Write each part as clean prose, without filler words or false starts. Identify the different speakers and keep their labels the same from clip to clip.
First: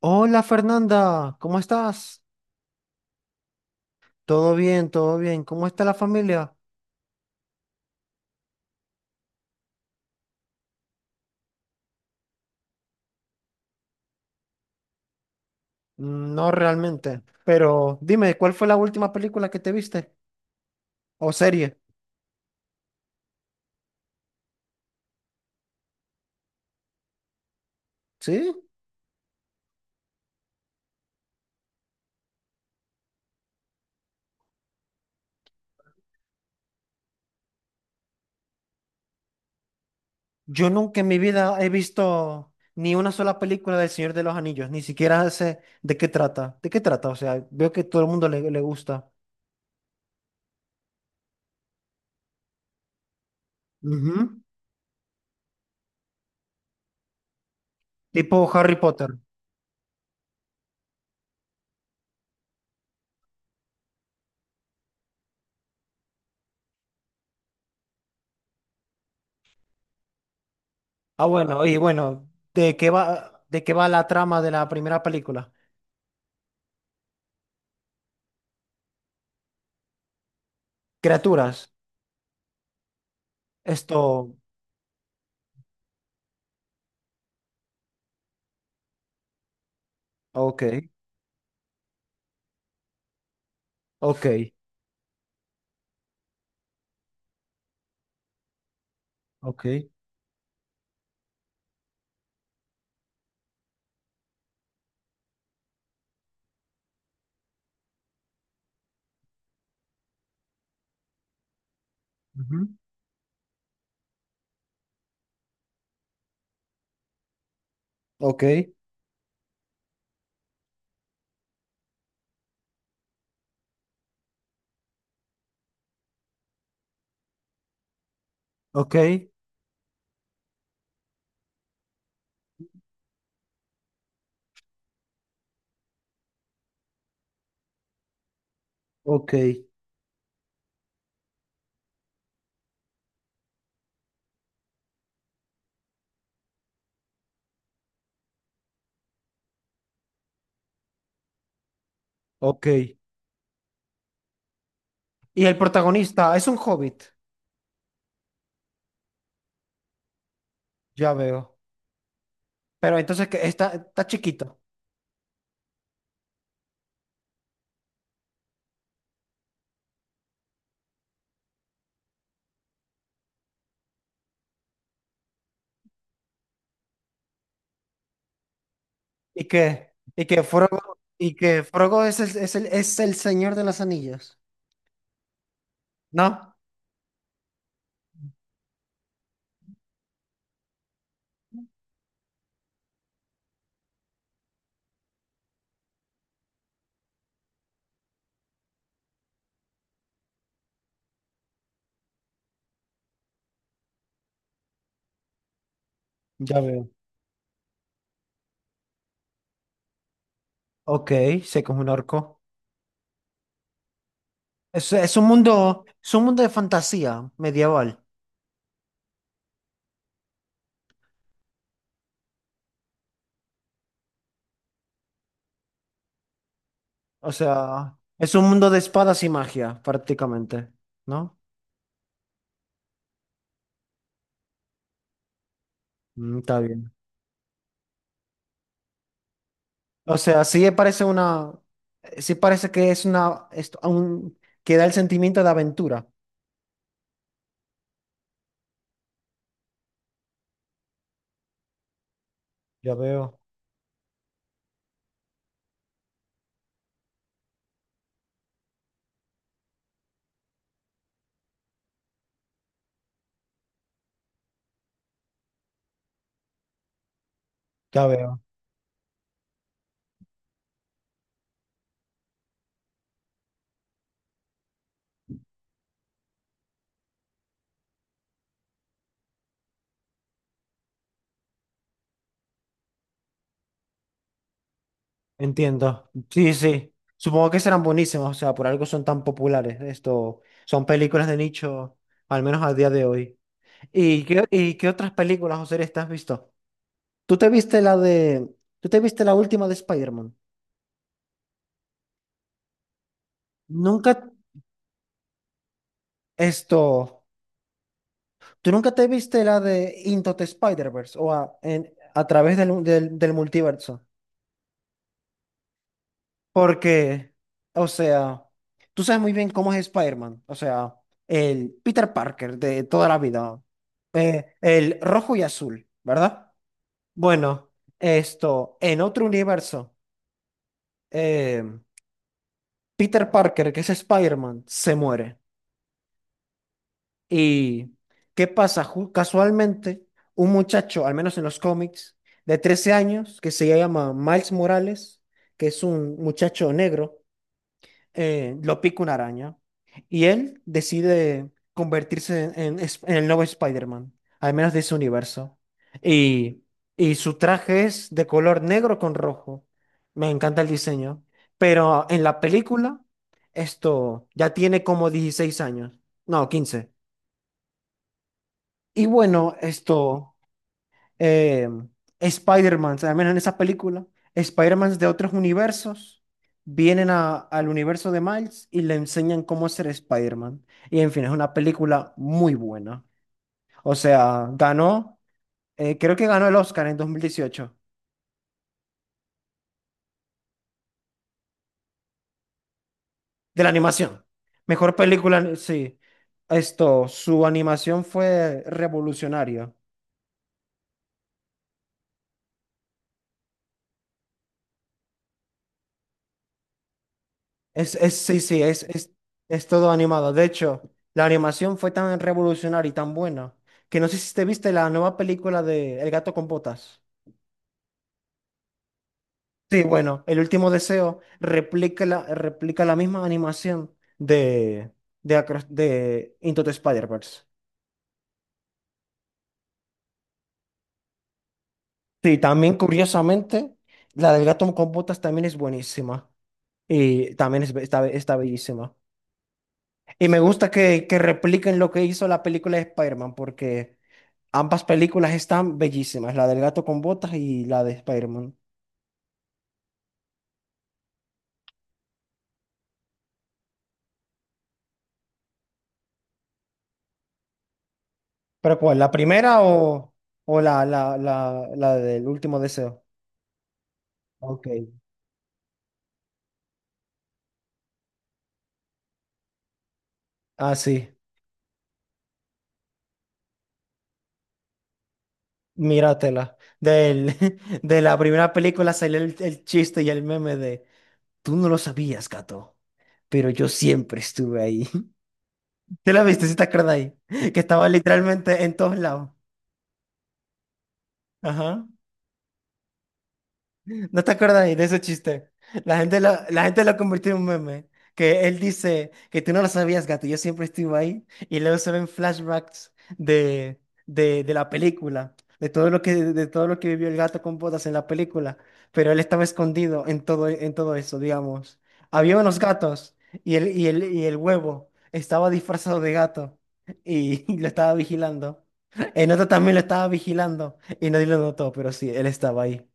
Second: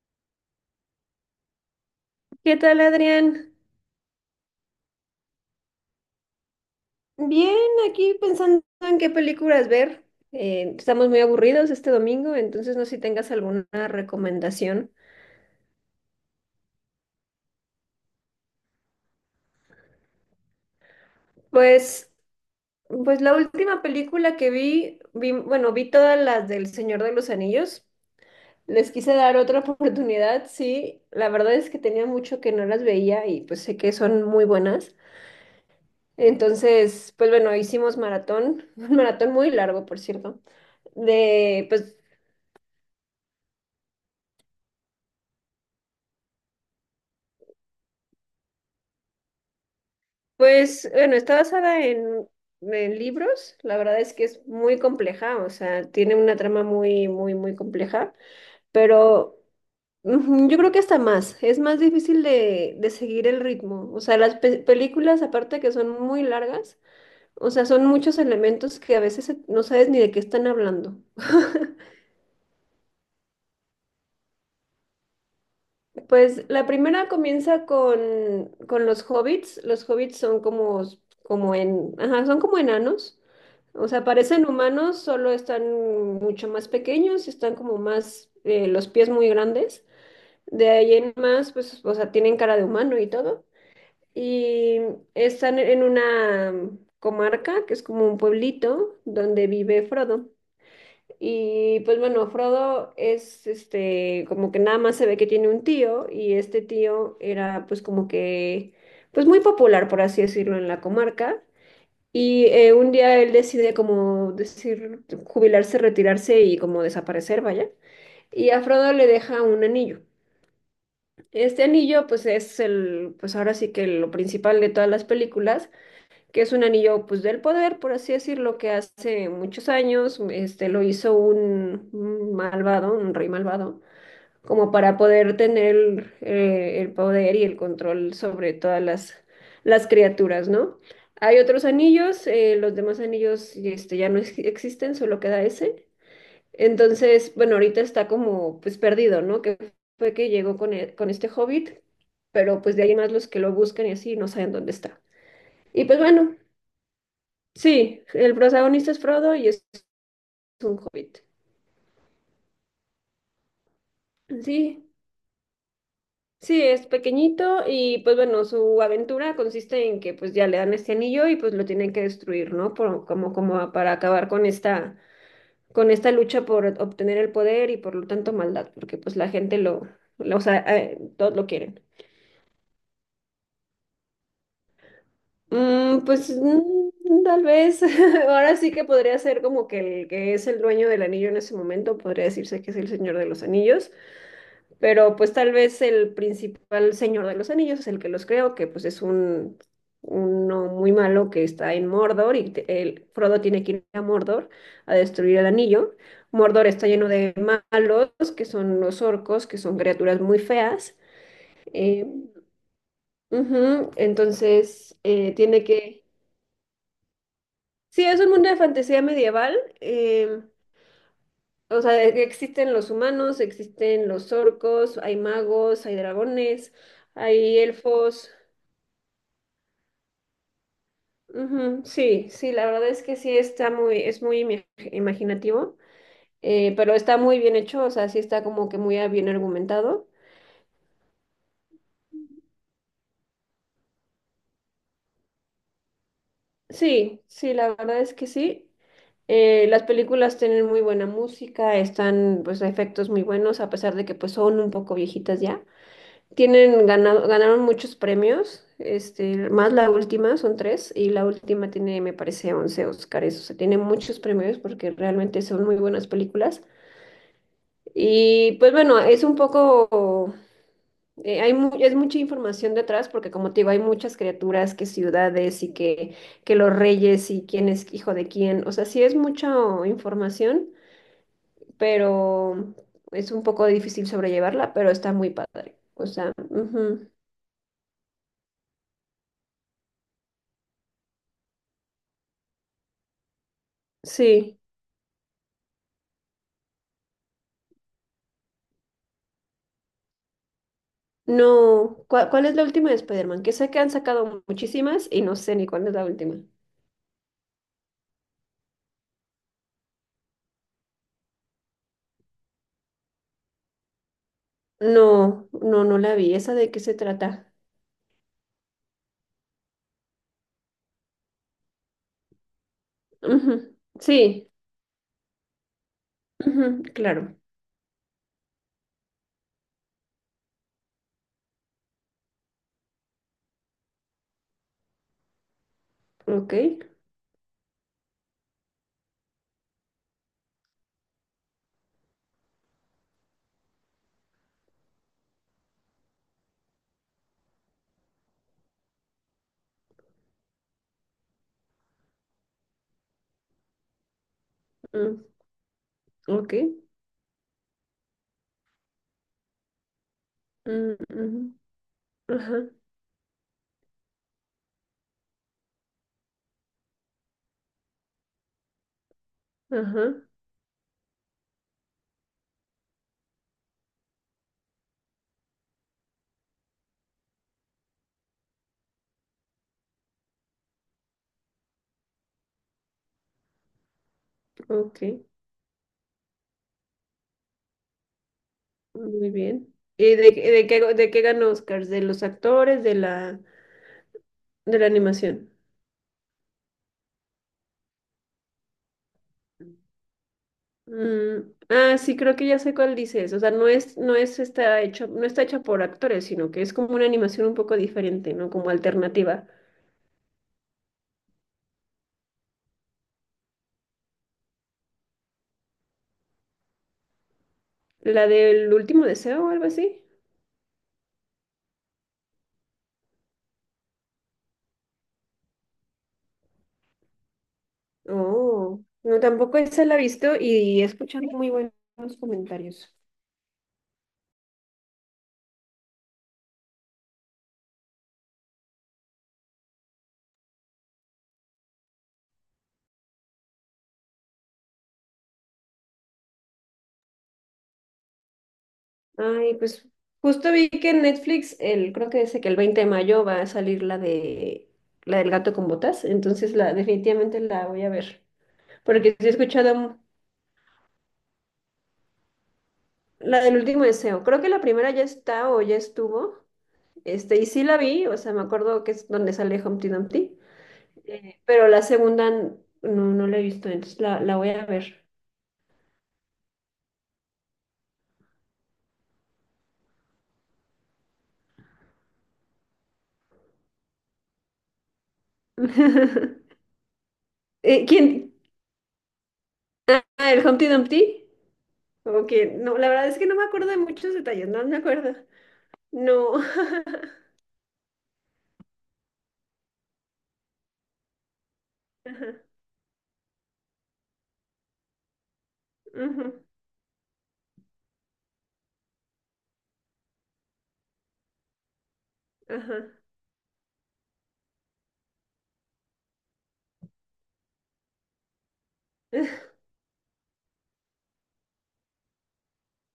Speaker 1: Hola Fernanda, ¿cómo estás?
Speaker 2: ¿Qué tal, Adrián?
Speaker 1: Todo bien, todo bien. ¿Cómo está la familia?
Speaker 2: Bien, aquí pensando en qué películas ver. Estamos muy aburridos este domingo, entonces no sé si tengas alguna recomendación.
Speaker 1: Mm, no realmente. Pero dime, ¿cuál fue la última película que te viste? ¿O serie?
Speaker 2: Pues, pues la última película que vi todas las del Señor de los Anillos.
Speaker 1: ¿Sí?
Speaker 2: Les quise dar otra oportunidad, sí. La verdad es que tenía mucho que no las veía y pues sé que son muy buenas. Entonces, pues bueno, hicimos maratón, un maratón muy largo, por cierto
Speaker 1: Yo nunca en mi vida
Speaker 2: de,
Speaker 1: he
Speaker 2: pues,
Speaker 1: visto ni una sola película del Señor de los Anillos, ni siquiera sé de qué trata. ¿De qué trata? O sea, veo que todo el mundo le gusta.
Speaker 2: Pues bueno, está basada en libros. La verdad es que
Speaker 1: Ujú.
Speaker 2: es muy compleja, o sea, tiene una trama muy, muy, muy compleja,
Speaker 1: Tipo Harry Potter.
Speaker 2: pero ujú, yo creo que hasta más, es más difícil de seguir el ritmo. O sea, las películas, aparte que son muy largas, o sea, son muchos elementos que a veces no sabes ni de qué están hablando.
Speaker 1: Ah, bueno, y bueno, ¿de qué va la trama de la primera película?
Speaker 2: Pues la primera comienza con los hobbits. Los hobbits son
Speaker 1: Criaturas.
Speaker 2: ajá, son como enanos. O sea,
Speaker 1: Esto,
Speaker 2: parecen humanos, solo están mucho más pequeños, están como más, los pies muy grandes.
Speaker 1: Ok.
Speaker 2: De ahí en más, pues, o sea, tienen cara de humano y todo.
Speaker 1: Ok.
Speaker 2: Y están en una comarca, que es como un pueblito, donde
Speaker 1: Ok.
Speaker 2: vive Frodo. Y pues bueno, Frodo es este, como que nada más se ve que tiene un tío, y este tío era pues como que, pues muy popular, por así decirlo, en la comarca. Y
Speaker 1: Ujú.
Speaker 2: un día él decide, como decir, jubilarse, retirarse y como desaparecer, vaya.
Speaker 1: Ok,
Speaker 2: Y a Frodo le deja un anillo. Este anillo pues es el, pues ahora sí que lo principal de todas las películas, que es un anillo pues del poder, por así decirlo, que
Speaker 1: ok,
Speaker 2: hace muchos años este, lo hizo un malvado, un rey malvado, como para poder tener el poder y el control sobre todas
Speaker 1: ok.
Speaker 2: las criaturas, ¿no? Hay otros anillos, los demás anillos este, ya no existen, solo queda ese. Entonces, bueno, ahorita está como pues perdido, ¿no? Que fue que llegó con este hobbit, pero
Speaker 1: Ok.
Speaker 2: pues de ahí en más los que lo buscan y así no saben dónde está.
Speaker 1: Y el
Speaker 2: Y pues
Speaker 1: protagonista
Speaker 2: bueno,
Speaker 1: es un hobbit,
Speaker 2: sí, el protagonista es Frodo y es un
Speaker 1: ya
Speaker 2: hobbit.
Speaker 1: veo. Pero entonces que está chiquito.
Speaker 2: Sí, sí, es pequeñito y pues bueno, su aventura consiste en que pues ya le dan este anillo y pues lo tienen que destruir, ¿no? Como, como para acabar con esta lucha por obtener el poder y por lo tanto maldad, porque pues la
Speaker 1: Y
Speaker 2: gente
Speaker 1: que, y
Speaker 2: o
Speaker 1: que
Speaker 2: sea,
Speaker 1: Frodo, y
Speaker 2: todos lo
Speaker 1: que
Speaker 2: quieren.
Speaker 1: Frogo es el señor de las anillas,
Speaker 2: Mm, pues
Speaker 1: ¿no?
Speaker 2: tal vez, ahora sí que podría ser como que el que es el dueño del anillo en ese momento, podría decirse que es el Señor de los Anillos. Pero pues tal vez el principal señor de los anillos es el que los creó, que pues es un uno muy malo que está en Mordor, y el Frodo tiene que ir a Mordor a destruir el anillo.
Speaker 1: Ya
Speaker 2: Mordor está
Speaker 1: veo.
Speaker 2: lleno de malos, que son los orcos, que son criaturas muy feas.
Speaker 1: Ok, sé como un
Speaker 2: eh,
Speaker 1: orco.
Speaker 2: Ujú,
Speaker 1: Es,
Speaker 2: entonces
Speaker 1: es un
Speaker 2: tiene
Speaker 1: mundo,
Speaker 2: que...
Speaker 1: es un mundo de fantasía medieval.
Speaker 2: Sí, es un mundo de fantasía medieval. O sea, de que existen los humanos, existen los orcos, hay magos, hay dragones.
Speaker 1: O
Speaker 2: Hay
Speaker 1: sea,
Speaker 2: elfos.
Speaker 1: es un mundo de espadas y magia, prácticamente. ¿No?
Speaker 2: Ujú, sí, sí, la verdad es que sí está muy, es muy imaginativo,
Speaker 1: Mm, está bien.
Speaker 2: pero está muy bien hecho, o sea, sí está como que muy bien argumentado.
Speaker 1: O sea, sí parece que es una, que da el sentimiento de aventura.
Speaker 2: Sí, sí, la verdad es que sí. Las películas tienen muy buena música, están pues
Speaker 1: Ya
Speaker 2: efectos muy
Speaker 1: veo,
Speaker 2: buenos, a pesar de que pues son un poco viejitas ya. Tienen ganaron muchos premios, este, más la última, son tres, y la última tiene, me parece, 11 Óscares, o sea, tiene muchos premios porque realmente son muy buenas películas.
Speaker 1: ya veo.
Speaker 2: Y pues bueno, es un poco, es mucha información detrás, porque como te digo, hay muchas criaturas, que ciudades y que los reyes y quién es hijo de quién. O sea, sí es mucha información, pero es un poco difícil sobrellevarla, pero está muy padre. O
Speaker 1: Entiendo.
Speaker 2: sea,
Speaker 1: Sí, sí.
Speaker 2: ujú,
Speaker 1: Supongo que serán buenísimas, o sea, por algo son tan populares. Esto, son películas de nicho, al menos al día de hoy. ¿Y qué,
Speaker 2: sí.
Speaker 1: y qué otras películas o series te has visto? ¿Tú te viste la de, tú te viste la última de Spider-Man?
Speaker 2: No, ¿cuál es la última de Spider-Man? Que sé que han
Speaker 1: Nunca,
Speaker 2: sacado muchísimas y no sé ni cuál es la última.
Speaker 1: esto, ¿tú nunca te viste la de Into the Spider-Verse o a través del multiverso?
Speaker 2: No, no, no la vi. ¿Esa de qué se
Speaker 1: Porque,
Speaker 2: trata?
Speaker 1: o sea, tú sabes muy bien cómo es Spider-Man, o sea, el Peter Parker de toda la vida,
Speaker 2: Ujú, sí,
Speaker 1: el rojo y azul, ¿verdad?
Speaker 2: ujú, claro.
Speaker 1: Bueno, esto, en otro universo, eh, Peter Parker, que es Spider-Man, se muere.
Speaker 2: Ok,
Speaker 1: ¿Y qué pasa? Casualmente, un muchacho, al menos en los cómics, de 13 años, que se llama Miles Morales, que es un muchacho negro, lo pica una araña y él decide convertirse en el nuevo Spider-Man, al menos de ese
Speaker 2: mm,
Speaker 1: universo.
Speaker 2: ok,
Speaker 1: Y, y su traje es de color negro con rojo. Me encanta el
Speaker 2: mm,
Speaker 1: diseño.
Speaker 2: ujú,
Speaker 1: Pero en la
Speaker 2: ajá,
Speaker 1: película, esto ya tiene como 16 años, no, 15. Y bueno,
Speaker 2: ajá,
Speaker 1: esto, eh, Spider-Man, al menos en esa película, Spider-Man de otros universos vienen al universo de Miles y le enseñan cómo ser Spider-Man. Y en fin, es una película muy buena. O sea,
Speaker 2: ok,
Speaker 1: creo que ganó el Oscar en 2018
Speaker 2: muy bien. ¿Y de qué ganó Oscars? ¿De los actores, de la,
Speaker 1: de la animación.
Speaker 2: de la
Speaker 1: Mejor
Speaker 2: animación?
Speaker 1: película, sí. Esto, su animación fue revolucionaria.
Speaker 2: Mm, ah, sí, creo que ya sé cuál dices. O sea, no está hecha por actores, sino que es como una animación un poco diferente,
Speaker 1: Sí,
Speaker 2: ¿no?
Speaker 1: sí,
Speaker 2: Como
Speaker 1: es, es,
Speaker 2: alternativa.
Speaker 1: es todo animado. De hecho, la animación fue tan revolucionaria y tan buena que no sé si te viste la nueva película de El gato con botas.
Speaker 2: ¿La del último deseo o algo
Speaker 1: Sí,
Speaker 2: así?
Speaker 1: bueno, El último deseo replica la misma animación de Into the Spider-Verse.
Speaker 2: Oh, no, tampoco esa la he visto y he escuchado muy buenos
Speaker 1: Sí, también
Speaker 2: comentarios.
Speaker 1: curiosamente, la del gato con botas también es buenísima y también está bellísima. Y me gusta que repliquen lo que hizo la película de Spider-Man porque. Ambas películas están bellísimas, la del gato con botas y la de Spider-Man.
Speaker 2: Ay, pues justo vi que en Netflix, creo que dice que el 20 de mayo va a salir la del gato con botas, entonces la definitivamente la voy a ver,
Speaker 1: ¿Pero cuál? ¿La
Speaker 2: porque sí he
Speaker 1: primera
Speaker 2: escuchado
Speaker 1: o, o la del último deseo?
Speaker 2: la del último deseo. Creo que la
Speaker 1: Ok.
Speaker 2: primera ya está o ya estuvo, este, y sí la vi, o sea, me acuerdo que es donde sale Humpty Dumpty,
Speaker 1: Ah, sí,
Speaker 2: pero la segunda no, no la he visto, entonces la voy a ver.
Speaker 1: míratela. Del, de la primera película salió el chiste y el meme de: "Tú no lo sabías, gato, pero yo siempre estuve ahí". ¿Te la viste? ¿Sí te acuerdas ahí? Que estaba
Speaker 2: ¿Quién?
Speaker 1: literalmente en todos lados.
Speaker 2: Ah, el Humpty Dumpty.
Speaker 1: Ajá.
Speaker 2: Como que no, la verdad es que no me acuerdo de muchos
Speaker 1: ¿No te
Speaker 2: detalles,
Speaker 1: acuerdas
Speaker 2: no me
Speaker 1: de ese
Speaker 2: acuerdo.
Speaker 1: chiste? La gente lo,
Speaker 2: No.
Speaker 1: la gente lo convirtió en un meme. Que él dice que tú no lo sabías, gato, yo siempre estuve ahí. Y luego se ven
Speaker 2: Ajá,
Speaker 1: flashbacks de la película, de todo lo que,
Speaker 2: ujú,
Speaker 1: de todo lo que vivió el gato con botas en la película. Pero él estaba escondido en todo eso, digamos. Había unos
Speaker 2: ajá.
Speaker 1: gatos y el huevo estaba disfrazado de gato y, y lo estaba vigilando. El otro también lo estaba vigilando y nadie lo notó, pero sí, él estaba ahí.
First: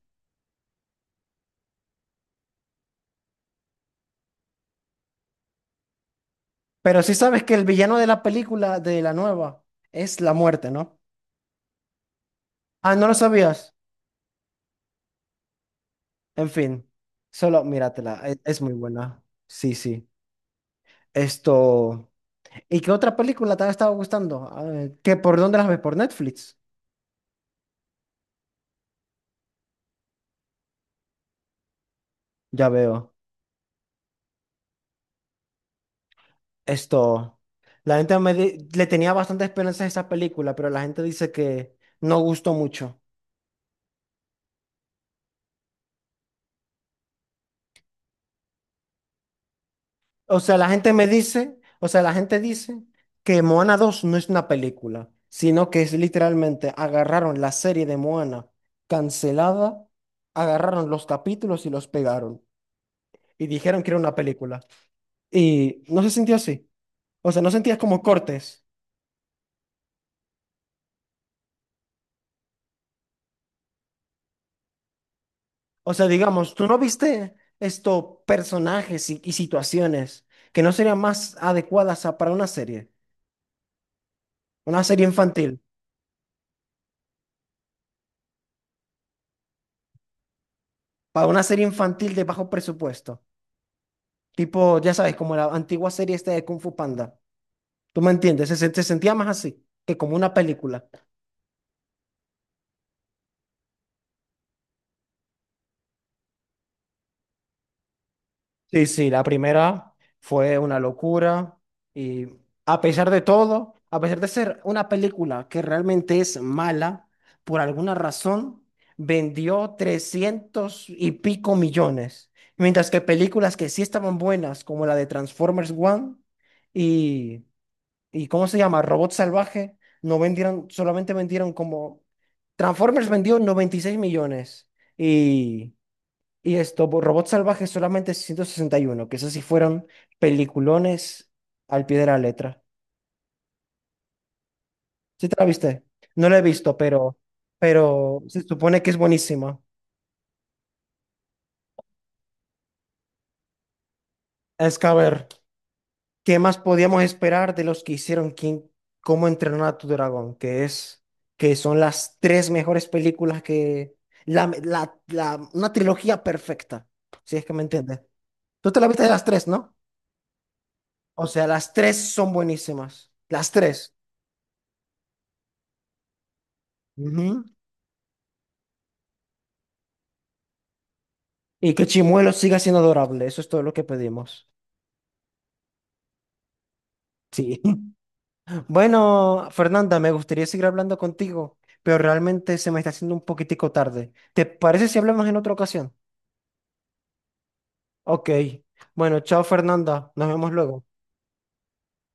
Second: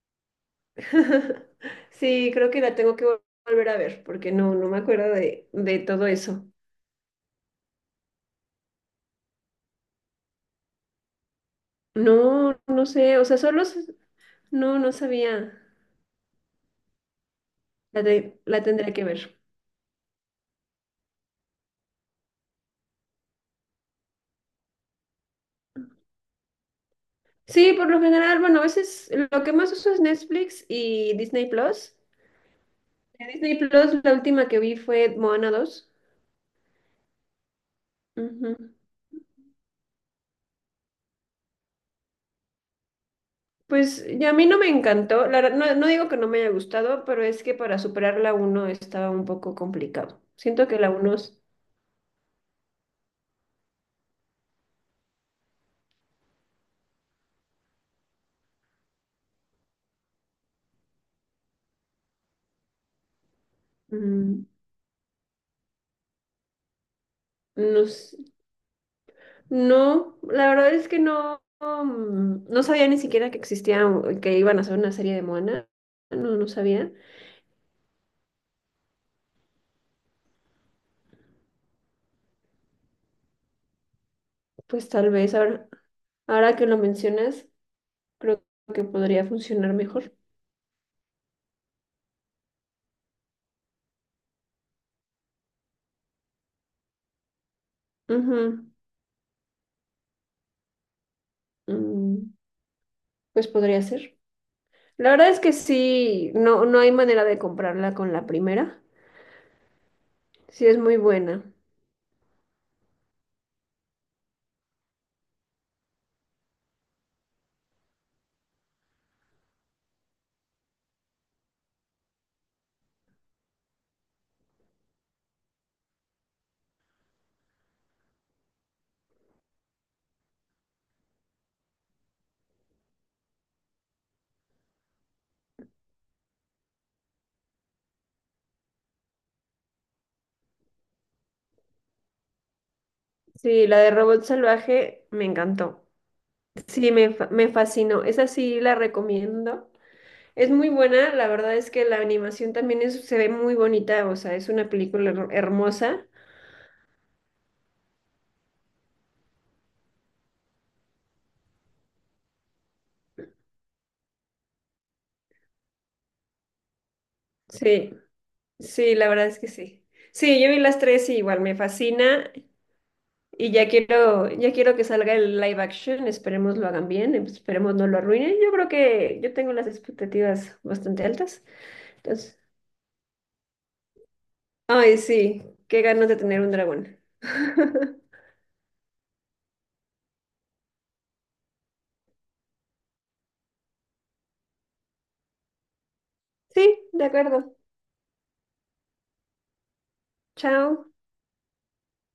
Speaker 2: Sí, creo que la tengo que volver a ver, porque no, no me acuerdo de todo eso.
Speaker 1: Pero sí sabes que el villano de la película, de la nueva, es la muerte, ¿no?
Speaker 2: No, no
Speaker 1: Ah, ¿no lo
Speaker 2: sé, o sea,
Speaker 1: sabías?
Speaker 2: no, no sabía.
Speaker 1: En fin, solo míratela, es
Speaker 2: La
Speaker 1: muy
Speaker 2: tendré que ver.
Speaker 1: buena. Sí, sí. Esto. ¿Y qué otra película te ha estado gustando? Ah, por dónde las ves? ¿Por Netflix?
Speaker 2: Sí, por lo general, bueno, a veces lo que más uso es Netflix y Disney Plus.
Speaker 1: Ya veo.
Speaker 2: De Disney Plus, la última que vi fue Moana 2.
Speaker 1: Esto. La gente me di- Le tenía bastante esperanza a esa película, pero la gente dice que no gustó mucho.
Speaker 2: Pues ya a mí no me encantó, la verdad, no, no digo que no me haya gustado, pero es que para superar la 1 estaba un poco complicado.
Speaker 1: O sea,
Speaker 2: Siento
Speaker 1: la
Speaker 2: que la
Speaker 1: gente me
Speaker 2: uno, es,
Speaker 1: dice, o sea, la gente dice que Moana 2 no es una película, sino que es literalmente agarraron la serie de Moana cancelada, agarraron los capítulos y los pegaron y dijeron que era una
Speaker 2: mm,
Speaker 1: película. Y no se sintió así. O sea, no sentías
Speaker 2: no,
Speaker 1: como
Speaker 2: sé,
Speaker 1: cortes.
Speaker 2: no, la verdad es que no, no sabía ni siquiera que existía, o que iban a hacer una serie de Moana,
Speaker 1: O sea,
Speaker 2: no, no
Speaker 1: digamos, tú no
Speaker 2: sabía.
Speaker 1: viste estos personajes y situaciones que no serían más adecuadas para una
Speaker 2: Pues
Speaker 1: serie
Speaker 2: tal vez
Speaker 1: infantil,
Speaker 2: ahora, ahora que lo mencionas, creo que podría funcionar mejor.
Speaker 1: para una serie infantil de bajo presupuesto. Tipo, ya sabes, como la antigua serie esta de Kung Fu Panda. ¿Tú me entiendes? Se,
Speaker 2: Ujú,
Speaker 1: se se sentía más así que como una película.
Speaker 2: mm, pues podría ser. La verdad es que sí, no, no hay manera de comprarla con la primera.
Speaker 1: Sí, sí, la primera fue
Speaker 2: Sí,
Speaker 1: una
Speaker 2: es muy buena.
Speaker 1: locura y a pesar de todo, a pesar de ser una película que realmente es mala, por alguna razón vendió 300 y pico millones, mientras que películas que sí estaban buenas, como la de Transformers One. Y ¿Y ¿cómo se llama? Robot Salvaje. No vendieron, solamente vendieron como. Transformers vendió 96 millones y, y Robot Salvaje solamente 161, que esas sí fueron peliculones al pie de la letra.
Speaker 2: Sí, la de Robot Salvaje me
Speaker 1: ¿Sí te la viste?
Speaker 2: encantó.
Speaker 1: No la he visto,
Speaker 2: Sí, me,
Speaker 1: pero,
Speaker 2: me fascinó.
Speaker 1: pero
Speaker 2: Esa
Speaker 1: se
Speaker 2: sí la
Speaker 1: supone que es buenísima.
Speaker 2: recomiendo. Es muy buena, la verdad es que la animación también se ve muy bonita, o sea, es una
Speaker 1: Es que a
Speaker 2: película
Speaker 1: ver.
Speaker 2: hermosa.
Speaker 1: ¿Qué más podíamos esperar de los que hicieron Cómo entrenar a tu dragón? Que son las tres mejores películas, que, la- una trilogía perfecta, si es que me
Speaker 2: Sí,
Speaker 1: entiendes. Tú te la
Speaker 2: sí,
Speaker 1: viste
Speaker 2: la
Speaker 1: de las
Speaker 2: verdad es
Speaker 1: tres,
Speaker 2: que
Speaker 1: ¿no?
Speaker 2: sí. Sí, yo vi las tres y
Speaker 1: O
Speaker 2: igual
Speaker 1: sea,
Speaker 2: me
Speaker 1: las tres son
Speaker 2: fascina,
Speaker 1: buenísimas, las
Speaker 2: y
Speaker 1: tres.
Speaker 2: ya quiero que salga el live action, esperemos lo hagan bien,
Speaker 1: Ujú.
Speaker 2: esperemos no lo arruinen. Yo creo que yo tengo las expectativas bastante altas.
Speaker 1: Y que Chimuelo
Speaker 2: Entonces...
Speaker 1: siga siendo adorable, eso es todo lo que pedimos.
Speaker 2: Ay, sí, qué ganas de tener un dragón.
Speaker 1: Sí. Bueno, Fernanda, me gustaría seguir hablando contigo, pero realmente se me está haciendo un poquitico tarde. ¿Te parece si hablamos en otra ocasión?
Speaker 2: Sí, de acuerdo.
Speaker 1: Ok. Bueno, chao Fernanda. Nos vemos luego.
Speaker 2: Chao.